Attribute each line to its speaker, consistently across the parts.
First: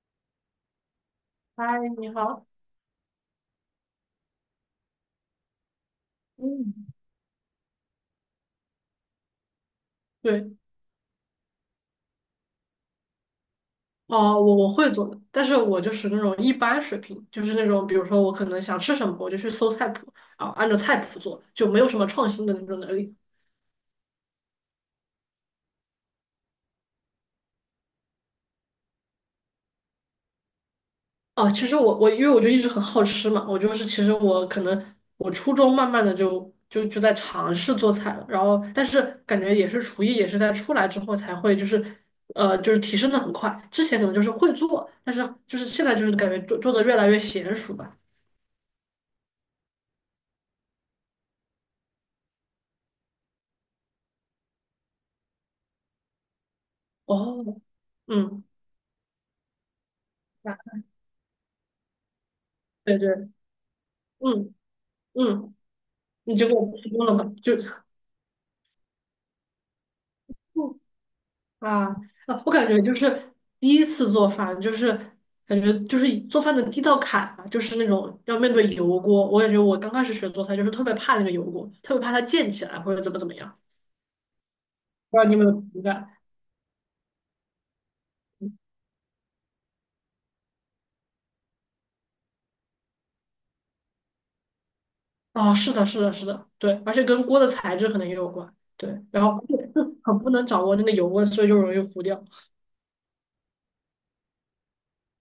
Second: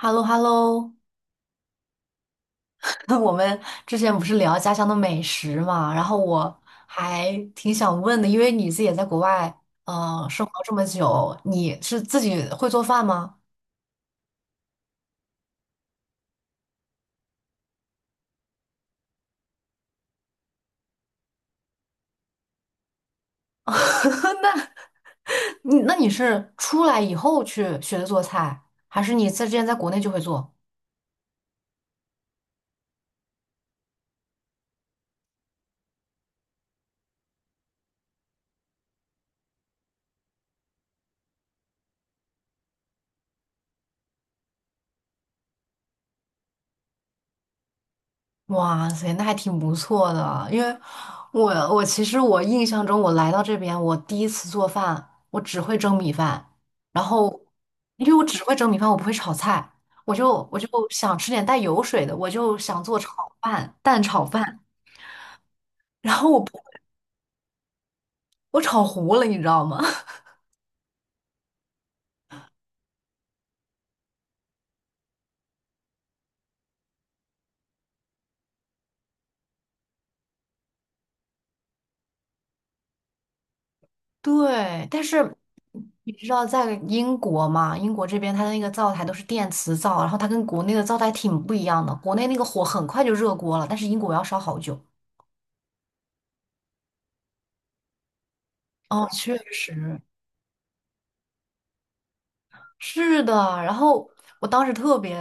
Speaker 1: h e l l o h e l l o
Speaker 2: 嗨，你好。
Speaker 1: 我们之前不是聊家乡的美食嘛，然后我
Speaker 2: 嗯，
Speaker 1: 还挺想问的，因为你自己也在国外，嗯，生活
Speaker 2: 对，
Speaker 1: 这么久，你是自己会做饭吗？
Speaker 2: 我会做的，但是我就是那种一般水平，就是那种，比如说我可能想吃什么，我就去搜菜谱，啊，按照菜谱做，就没有什么创新的那种能力。
Speaker 1: 那，你是出来以后去学的做菜，还是你在之前在国内就会做？
Speaker 2: 其实因为我就一直很好吃嘛，我就是其实我可能我初中慢慢的就在尝试做菜了，然后但是感觉也是厨艺也是在出来之后才会就是就是提升的很快，之前可能就是会做，但是就是现在就是感觉做的越来越娴熟吧。
Speaker 1: 哇塞，那还挺不错的。因为我其实印象中，我来到这边，我第一次做饭，我只会蒸米饭，然后
Speaker 2: 哦，
Speaker 1: 因为我只
Speaker 2: 嗯。
Speaker 1: 会蒸米饭，我不会炒菜，我就
Speaker 2: 啊，
Speaker 1: 我就想吃点带油水的，我就想
Speaker 2: 对
Speaker 1: 做
Speaker 2: 对，
Speaker 1: 炒饭，蛋炒
Speaker 2: 嗯
Speaker 1: 饭，
Speaker 2: 嗯，
Speaker 1: 然后
Speaker 2: 你
Speaker 1: 我
Speaker 2: 就给我提供了嘛，就，
Speaker 1: 我炒糊了，你知道吗？
Speaker 2: 嗯啊啊，我感觉就是第一次做饭，就是感觉就是做饭的第一道坎吧，就是那种要面对油锅。我感觉我刚开始学做菜，就是特别怕那个油锅，特别怕它溅起来或者怎么怎么样。
Speaker 1: 对，但
Speaker 2: 不知道你
Speaker 1: 是
Speaker 2: 有没有同感？
Speaker 1: 你知道在英国嘛？英国这边它的那个灶台都是电磁灶，然后它跟国内的灶台挺不一样的。国内那个火很快就热锅了，但是英国要烧好久。
Speaker 2: 啊，是的，是的，是的，对，而且跟锅的材质可能也有关，对，
Speaker 1: 哦，
Speaker 2: 然
Speaker 1: 确
Speaker 2: 后就
Speaker 1: 实
Speaker 2: 很不能掌握那个油温，所以就容易糊掉。
Speaker 1: 是的。然后我当时特别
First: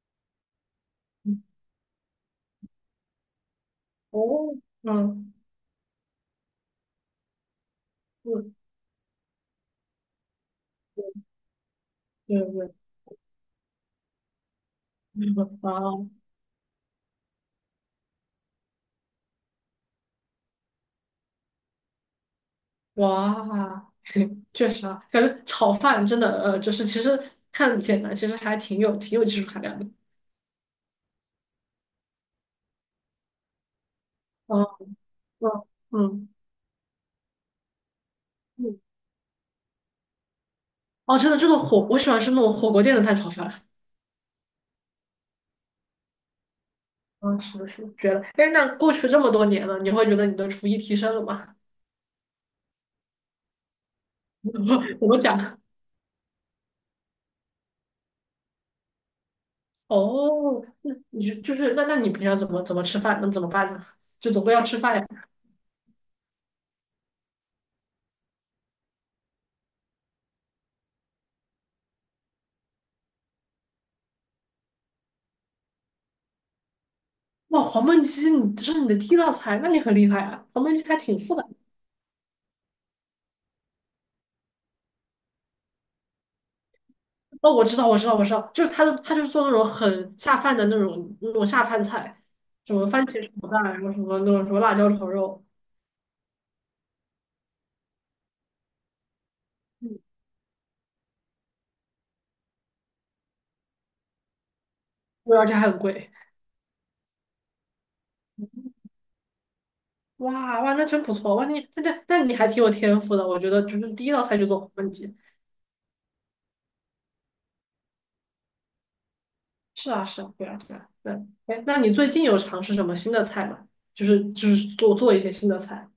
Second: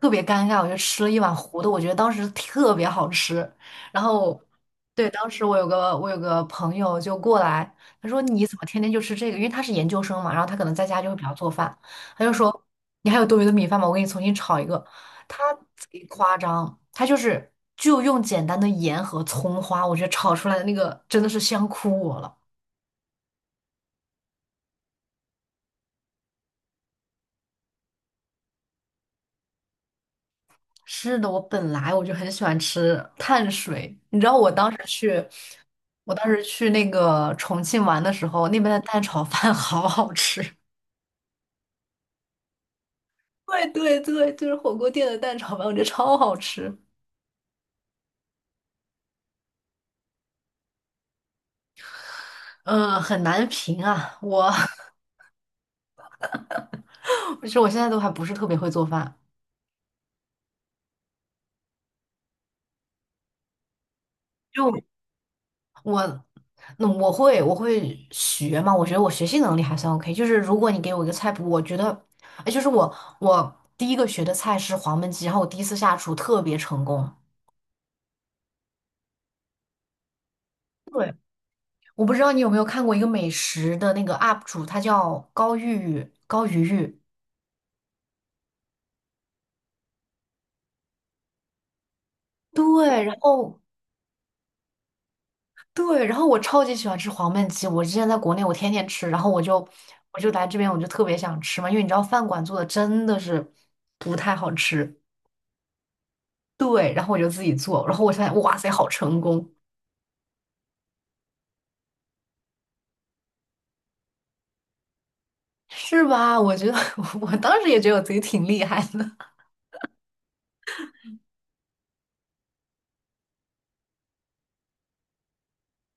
Speaker 1: 特别尴尬，我就吃了一碗
Speaker 2: 嗯
Speaker 1: 糊的，我觉得当时特别好吃。然后，
Speaker 2: 哦，
Speaker 1: 对，当
Speaker 2: 嗯
Speaker 1: 时我有个朋友就过来，他说你
Speaker 2: 对
Speaker 1: 怎么天天就吃这个？因为他是研究生嘛，然后他可能在家就会比较做饭，他就
Speaker 2: 对
Speaker 1: 说
Speaker 2: 对，
Speaker 1: 你还有多余的米饭吗？我给你重新炒一个。他 贼
Speaker 2: 啊，
Speaker 1: 夸张，他就用简单的盐和葱花，我觉得炒出来的那个真的是香哭我了。
Speaker 2: 哇，确实啊，感觉炒饭真的，就是其实看简单，其实还挺有挺有技术含量的。
Speaker 1: 是的，我本来就很喜欢吃碳水，你知道我
Speaker 2: 嗯
Speaker 1: 当时去，
Speaker 2: 嗯
Speaker 1: 我当
Speaker 2: 嗯
Speaker 1: 时去那个重庆玩的时候，那边的
Speaker 2: 嗯，
Speaker 1: 蛋炒饭 好好吃。
Speaker 2: 哦，真的，这个火，我喜欢吃那种火锅店的蛋炒饭。
Speaker 1: 对对对，就是火锅店的蛋炒饭，我觉得超好吃。
Speaker 2: 嗯，是的，是的，觉得。哎，那过去这么多年了，你会觉得你的厨艺提升了吗？
Speaker 1: 嗯，很难评啊，我
Speaker 2: 我们讲，
Speaker 1: 其实我现在都还不是特别会做饭，
Speaker 2: 哦，那你就是那你平常怎么怎么吃饭？那怎么办呢？就总归要吃
Speaker 1: 就
Speaker 2: 饭呀。
Speaker 1: 我。那我会，我会学嘛？我觉得我学习能力还算 OK。就是如果你给我一个菜谱，我觉得，哎，就是我第一个学的菜是黄焖鸡，然后我第一次下厨特别成功。
Speaker 2: 哇，黄焖鸡，你这是你的第一道菜，那你很厉害啊！黄焖鸡还
Speaker 1: 对，
Speaker 2: 挺复杂。
Speaker 1: 我不知道你有没有看过一个美食的那个 UP 主，他叫高鱼玉。
Speaker 2: 哦，我知道，我知道，我知道，就是他的，他就是做那种很下饭的那种下饭菜，什么
Speaker 1: 对，
Speaker 2: 番
Speaker 1: 然
Speaker 2: 茄炒
Speaker 1: 后
Speaker 2: 蛋，然后什么那种什么辣椒炒肉，
Speaker 1: 对，然后我超级喜欢吃黄焖鸡，我之前在国内我天天吃，然后我就
Speaker 2: 嗯，
Speaker 1: 我就来这边我就特别想吃嘛，因为你知道饭馆做的真的是不太好吃。
Speaker 2: 对而且还很贵。
Speaker 1: 对，然后我就自己做，然后我发现哇塞，好成功，
Speaker 2: 哇哇，那真不错哇！你那你还挺有天赋的，我觉得就是第一道菜就做黄焖鸡。
Speaker 1: 是吧？我觉得 我当时也觉得我自己挺厉害的。
Speaker 2: 是啊是啊，对啊对啊对啊。哎，那你最近有尝试什么新的菜吗？就是就是做做一些新的菜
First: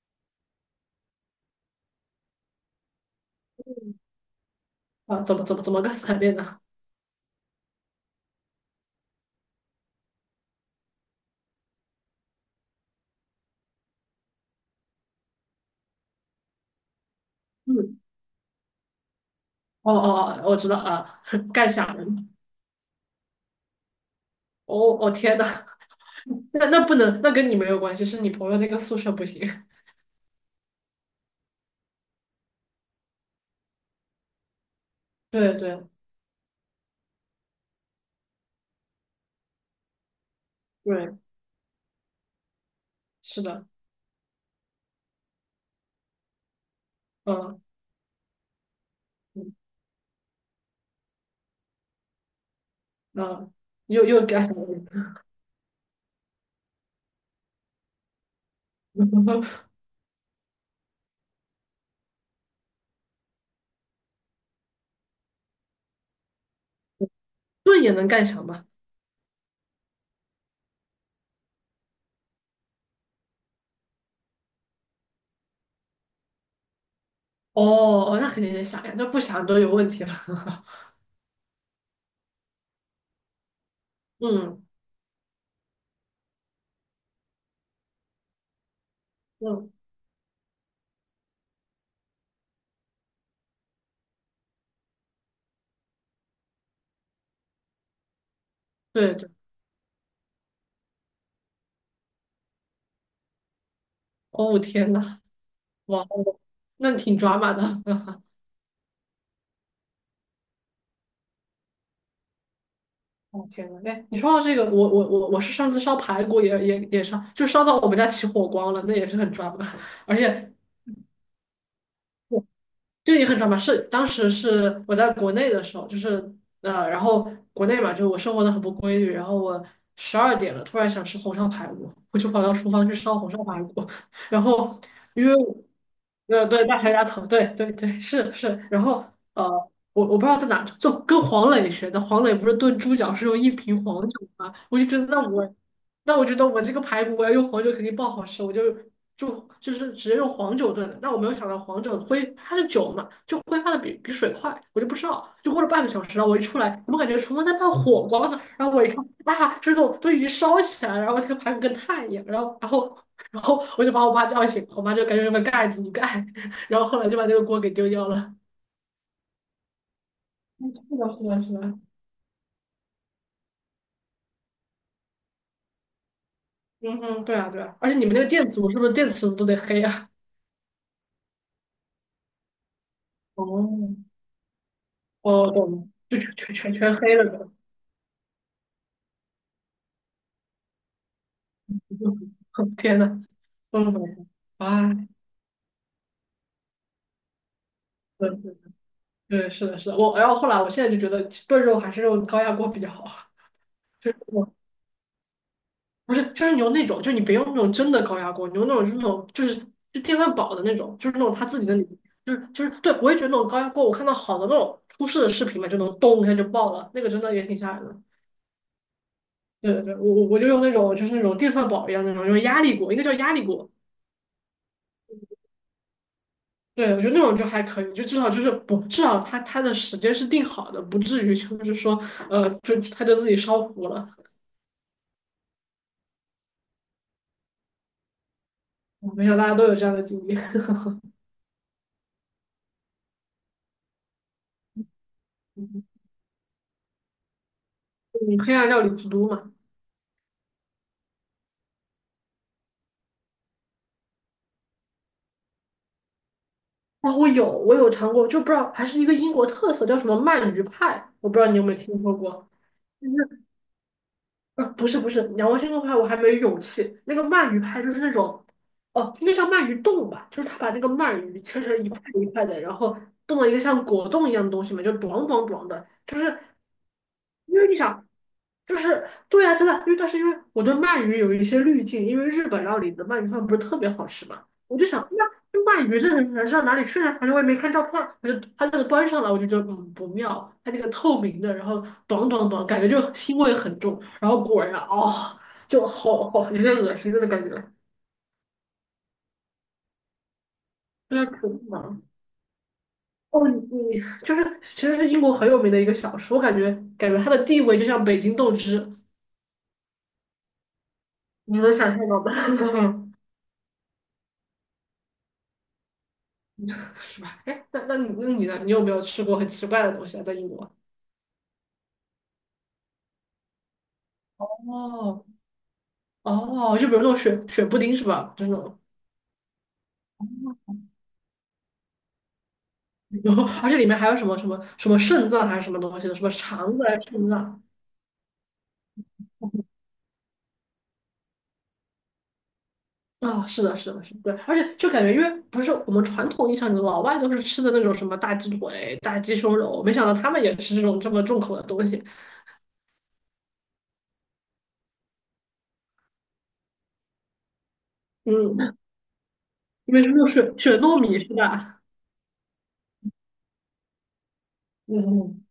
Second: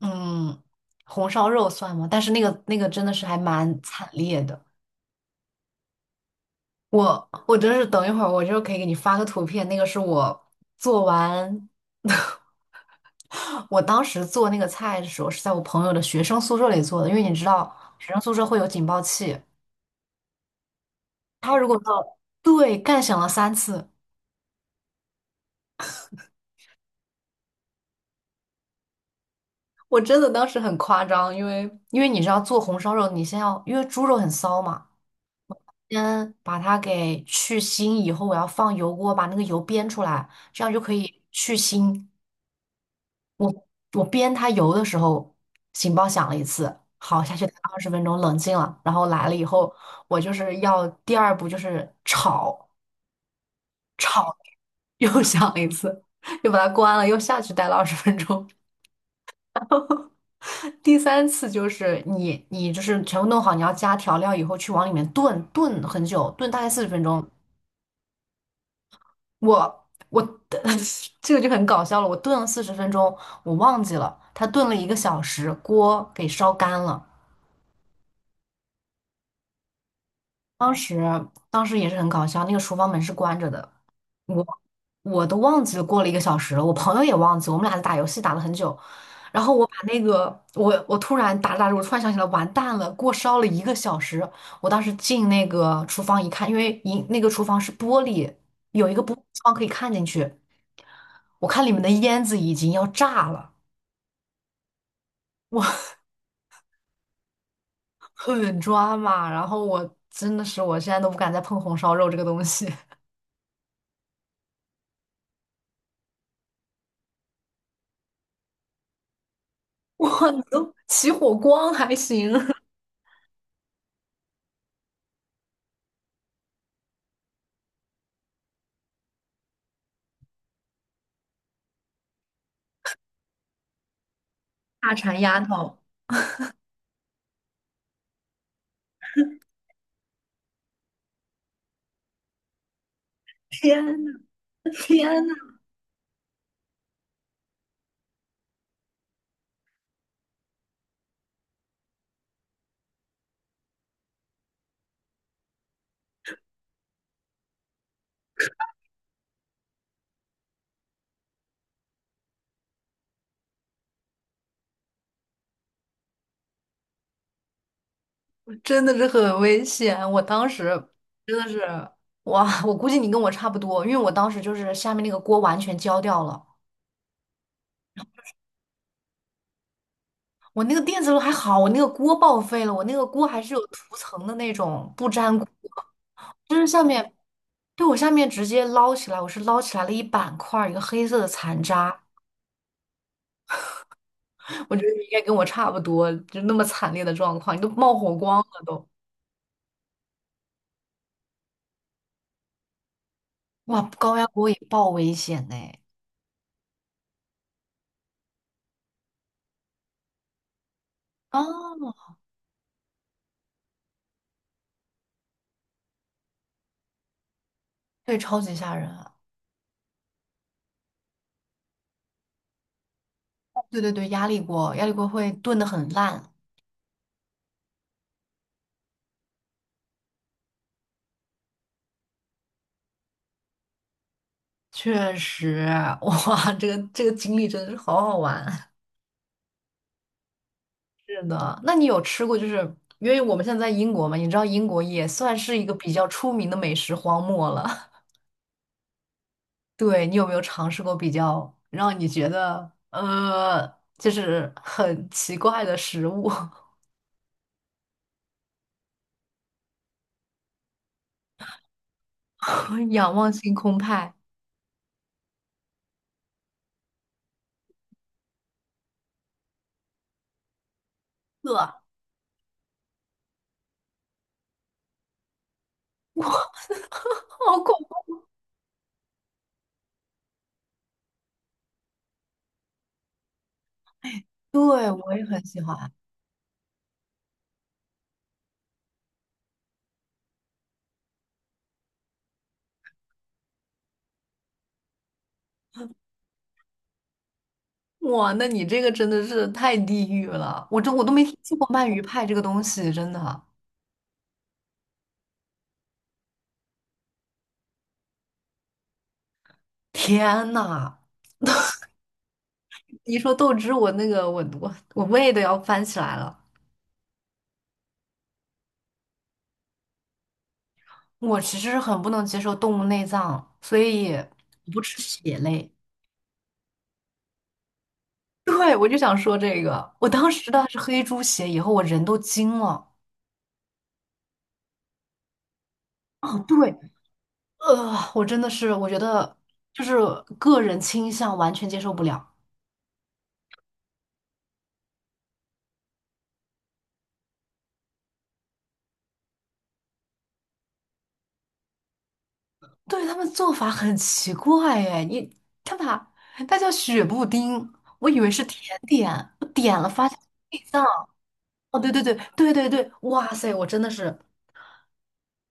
Speaker 1: 嗯，红烧肉算吗？但是那个真的是还蛮惨烈的。
Speaker 2: 啊？怎么个 惨烈呢？
Speaker 1: 我真是等一会儿，我就可以给你发个图片，那个是我做完，我当时做那个菜的时候是在我朋友的学生宿舍里做的，因为你知道
Speaker 2: 嗯，
Speaker 1: 学生宿舍会有警报器，
Speaker 2: 哦哦哦，我知道啊，
Speaker 1: 他如
Speaker 2: 干
Speaker 1: 果
Speaker 2: 虾
Speaker 1: 说
Speaker 2: 仁。
Speaker 1: 对干响了三次，
Speaker 2: 哦哦天呐，那那不能，那跟你没有关系，是你朋友那个宿舍不行。
Speaker 1: 我真的当时很夸张，因为你知道做红烧肉，你先要因为猪肉很骚嘛，
Speaker 2: 对对
Speaker 1: 先把它给去腥，以后我要放油锅把那个油煸出来，这样就可
Speaker 2: 对，
Speaker 1: 以去腥。
Speaker 2: 是的，
Speaker 1: 我边它油的时候，警报响了一次，好，下去待
Speaker 2: 嗯
Speaker 1: 二十分钟，冷静了，然后来了以
Speaker 2: 嗯
Speaker 1: 后，我就是要第二步就是炒，
Speaker 2: 嗯又
Speaker 1: 炒
Speaker 2: 干什么？
Speaker 1: 又 响了一次，又把它关了，又下去待了二十分钟，第三次就是你就是全部弄好，你要加调料以后去往里面炖炖很久，炖大概四十分钟，
Speaker 2: 盾也能干啥嘛？
Speaker 1: 我 这个就很搞笑了，我炖了四十分钟，我忘记了它炖了一个小时，锅给烧干了。
Speaker 2: 哦哦，那肯定得想呀，那不想都有问题了。
Speaker 1: 当时当时也是很搞笑，那个厨房门是关着的，我
Speaker 2: 嗯
Speaker 1: 我都忘记了过了一个小时了，我朋友也忘记我们俩打游戏打了很久，然后我
Speaker 2: 嗯，
Speaker 1: 把那个我突然打着打着，我突然想起来，完蛋了，锅烧了一个小时，我当时进那个厨房一看，因为一那个厨房是玻璃，有一个
Speaker 2: 对
Speaker 1: 玻璃
Speaker 2: 对，
Speaker 1: 窗可以看进去，我看里面的烟子已经要炸了，
Speaker 2: 哦天呐，
Speaker 1: 我
Speaker 2: 哇 哦，那挺抓马的。
Speaker 1: 很抓马，然后我真的是我现在都不敢再碰红烧肉这个东西。
Speaker 2: 哦天呐，哎，你说到这个，我是上次烧排骨也烧，就烧到我们家起火光了，那也是很抓马，而
Speaker 1: 哇，你
Speaker 2: 且。
Speaker 1: 都起火光还行，
Speaker 2: 这也很常吧，是当时是我在国内的时候，就是然后国内嘛，就是我生活的很不规律，然后我12点了，突然想吃红烧排骨，我就跑到厨房去烧红烧排骨，然后
Speaker 1: 大馋
Speaker 2: 因为
Speaker 1: 丫
Speaker 2: 我
Speaker 1: 头，
Speaker 2: 对大排鸭头，对对对是是，然后呃我不知道在哪，就跟黄磊学的，黄磊不是炖猪脚是用一瓶
Speaker 1: 天
Speaker 2: 黄
Speaker 1: 呐，
Speaker 2: 酒吗？我就觉得
Speaker 1: 天呐，
Speaker 2: 那我觉得我这个排骨我要用黄酒肯定爆好吃，我就就是直接用黄酒炖的。但我没有想到黄酒挥它是酒嘛，就挥发的比水快，我就不知道。就过了半个小时，然后我一出来，怎么感觉厨房在冒火光呢？然后我一看，啊，这种都已经烧起来了，然后这个排骨跟炭一样。然后然后我就把我妈叫醒，我妈就赶紧用个盖子一盖，然后后来就把这个锅给丢掉了。
Speaker 1: 真的是很危险。我当
Speaker 2: 是
Speaker 1: 时
Speaker 2: 的，是
Speaker 1: 真
Speaker 2: 的，
Speaker 1: 的
Speaker 2: 是
Speaker 1: 是，
Speaker 2: 的。
Speaker 1: 哇，我估计你跟我差不多，因为我当时就是下面那个锅完全焦掉了，
Speaker 2: 嗯哼，对啊，对啊。而且你们那个电磁炉是不是电磁炉都得黑啊？
Speaker 1: 我那个电磁炉还好，我那个锅报废了，我那个锅还是有
Speaker 2: 哦，
Speaker 1: 涂层的那种，不粘锅，
Speaker 2: 我懂，就全全
Speaker 1: 就是
Speaker 2: 全
Speaker 1: 下
Speaker 2: 全
Speaker 1: 面，
Speaker 2: 黑了都。
Speaker 1: 对，我下面直接捞起来，我是捞起来了一板块儿，一个黑色的残渣，
Speaker 2: 天呐，嗯，
Speaker 1: 我觉
Speaker 2: 啊，
Speaker 1: 得你应该跟我差不多，就那么惨烈的状况，你都冒火
Speaker 2: 真的
Speaker 1: 光
Speaker 2: 是，
Speaker 1: 了都。
Speaker 2: 对，是的，是的，我，然后后来，我现在就觉得炖肉还是用高压锅比较好，
Speaker 1: 哇，
Speaker 2: 就
Speaker 1: 高
Speaker 2: 是
Speaker 1: 压锅
Speaker 2: 我
Speaker 1: 也爆危险呢。
Speaker 2: 不是，就是你用那种，就你别用那种真的高压锅，你用那种就是那种就是就电饭煲的那种，就是那种它自己的里
Speaker 1: 哦，
Speaker 2: 面就是对，我也觉得那种高压锅，我看到好的那种出事的视频嘛，就能咚一下就爆了，那个真的也挺吓人的。
Speaker 1: 对，超级吓人啊
Speaker 2: 对对对，我就用那种就是那种电饭煲一样那种，用压力锅，应该叫压力锅，
Speaker 1: 对对对，压力锅，压力锅会炖得很烂，
Speaker 2: 对，我觉得那种就还可以，就至少就是不，至少他的时间是定好的，不至于就是说，就他就自己烧糊了。
Speaker 1: 确实，哇，这个经历真的是好好玩。
Speaker 2: 我没想到大家都有这样的经历。
Speaker 1: 是的，那你有吃过就是，因为我们现在在英国嘛，你知道英国也算是一个比较出名的美食荒漠了。
Speaker 2: 你黑暗料理之都嘛？
Speaker 1: 对，你有没有尝试过比较让你觉得就是很奇怪的食物？
Speaker 2: 啊，我有，我有尝过，就不知道还是一个英国特色，叫什么鳗鱼派，我不知道你有没有听说过。就
Speaker 1: 仰望
Speaker 2: 是
Speaker 1: 星空派，
Speaker 2: 不是不是，仰望星空派我还没有勇气。那个鳗鱼派就是那种，哦，应该叫鳗鱼冻吧，就是他把那个鳗鱼
Speaker 1: 对，
Speaker 2: 切成
Speaker 1: 好
Speaker 2: 一块一块的，然后冻了一个像果冻一样的东西嘛，就短短短的，就是。因
Speaker 1: 恐
Speaker 2: 为你想，
Speaker 1: 怖。
Speaker 2: 就是对呀，真的，因为但是因为我对鳗鱼有一些滤镜，因为日本料理的鳗鱼饭不是特别好吃嘛，我就
Speaker 1: 对，
Speaker 2: 想，
Speaker 1: 我
Speaker 2: 那
Speaker 1: 也很
Speaker 2: 那
Speaker 1: 喜
Speaker 2: 鳗
Speaker 1: 欢。
Speaker 2: 鱼的人上哪里去呢？反正我也没看照片儿，反正它那个端上来，我就觉得嗯不妙，它那个透明的，然后短短短，感觉就腥味很重，然后果然哦，就好好有点恶心的感觉，
Speaker 1: 哇，那你这个真的是太地狱了！我都
Speaker 2: 有
Speaker 1: 没
Speaker 2: 点
Speaker 1: 听
Speaker 2: 可
Speaker 1: 说
Speaker 2: 恶
Speaker 1: 过鳗鱼
Speaker 2: 嘛。
Speaker 1: 派这个东西，真的。
Speaker 2: 哦，你就是其实是英国很有名的一个小吃，我感觉感觉它的地位就像北京豆汁，
Speaker 1: 天呐，
Speaker 2: 你能想象到吗？
Speaker 1: 一说豆汁，我那个我我我胃都要翻起来了。
Speaker 2: 是吧？哎，那你呢？你有没有吃过很奇怪的东西啊？在英国？
Speaker 1: 我其实是很不能接受动物内脏，所以我不吃
Speaker 2: 哦
Speaker 1: 血类。
Speaker 2: 哦，就比如那种雪雪布丁是吧？就是那
Speaker 1: 对，
Speaker 2: 种，
Speaker 1: 我就想说这个，我当时吃到的是黑猪血，以后我人都惊了。
Speaker 2: 然后而且里面还有什么肾脏还是什么东西的，什么
Speaker 1: 啊，对，
Speaker 2: 肠子还是肾脏
Speaker 1: 我真的是，我觉得就是个人倾向完全接受不了。
Speaker 2: 啊、是的，是的，是的，对，而且就感觉，因为不是我们传统印象里老外都是吃的那种什么大鸡腿、大鸡胸肉，没想到他们也吃这种这么重口的东东西。
Speaker 1: 对，他们做法很奇怪哎，你他把它叫雪布丁，我以为是
Speaker 2: 嗯，
Speaker 1: 甜点，我点了
Speaker 2: 因为是
Speaker 1: 发
Speaker 2: 那
Speaker 1: 现是
Speaker 2: 种
Speaker 1: 内
Speaker 2: 雪雪
Speaker 1: 脏。
Speaker 2: 糯米是
Speaker 1: 哦，
Speaker 2: 吧？
Speaker 1: 对对对对对对，哇塞，我真的是很
Speaker 2: 嗯，嗯，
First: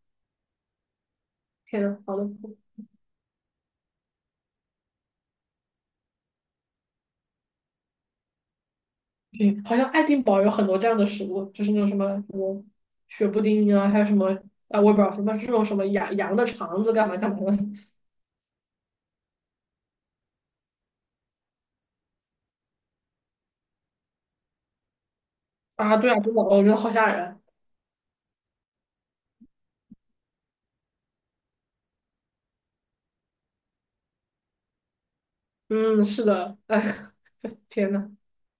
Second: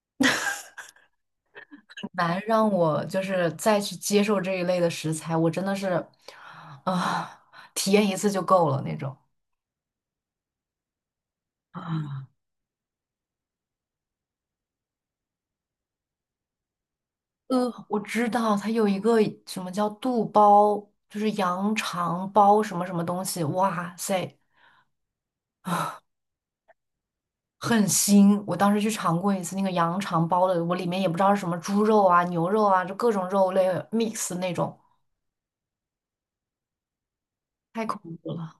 Speaker 2: 天呐，好的。
Speaker 1: 难让我就是再去接受这一类的食材，我真的是啊、体验一次就够了那种。
Speaker 2: 对，好像爱丁堡有很多这样的食物，就是那种什么什么雪布丁啊，还有什么啊，我也不知道什么这种什么羊羊的肠子干嘛干嘛的
Speaker 1: 我知道它有一个什么叫肚包，就是羊肠包什么什么东西，哇塞，
Speaker 2: 啊，对啊，真的，我觉得好吓人。
Speaker 1: 很腥。我当时去尝过一次那个羊肠包的，我里面也不知道是什么猪肉啊、牛肉啊，就各种肉类 mix 那种，
Speaker 2: 嗯，是的，哎，
Speaker 1: 太
Speaker 2: 天
Speaker 1: 恐
Speaker 2: 呐，
Speaker 1: 怖了。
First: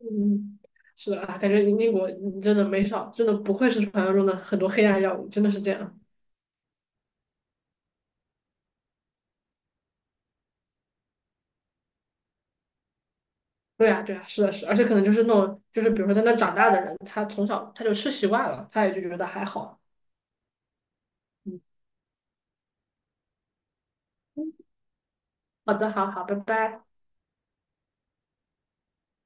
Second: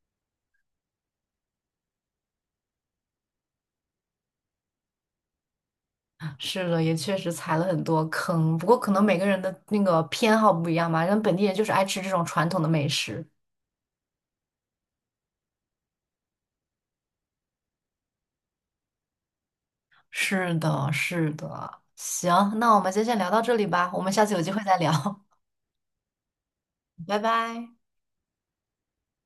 Speaker 2: 嗯，是的啊，感觉英国你真的没少，真的不愧是传说中的很多黑暗药物，真的是这样。
Speaker 1: 是的，也确实踩了很多坑，不过可能每个人的那个偏好不一样吧，人本地人就是爱吃这种传统的美食。
Speaker 2: 对啊，对啊，是的，是的而且可能就是那种，就是比如说在那长大的人，他从小他就吃习惯了，他也就觉得还好。
Speaker 1: 是的，是
Speaker 2: 嗯，
Speaker 1: 的。行，那我们今天先聊到这里吧，我们下次有机会再聊，
Speaker 2: 好的，好好，拜拜。
Speaker 1: 拜拜。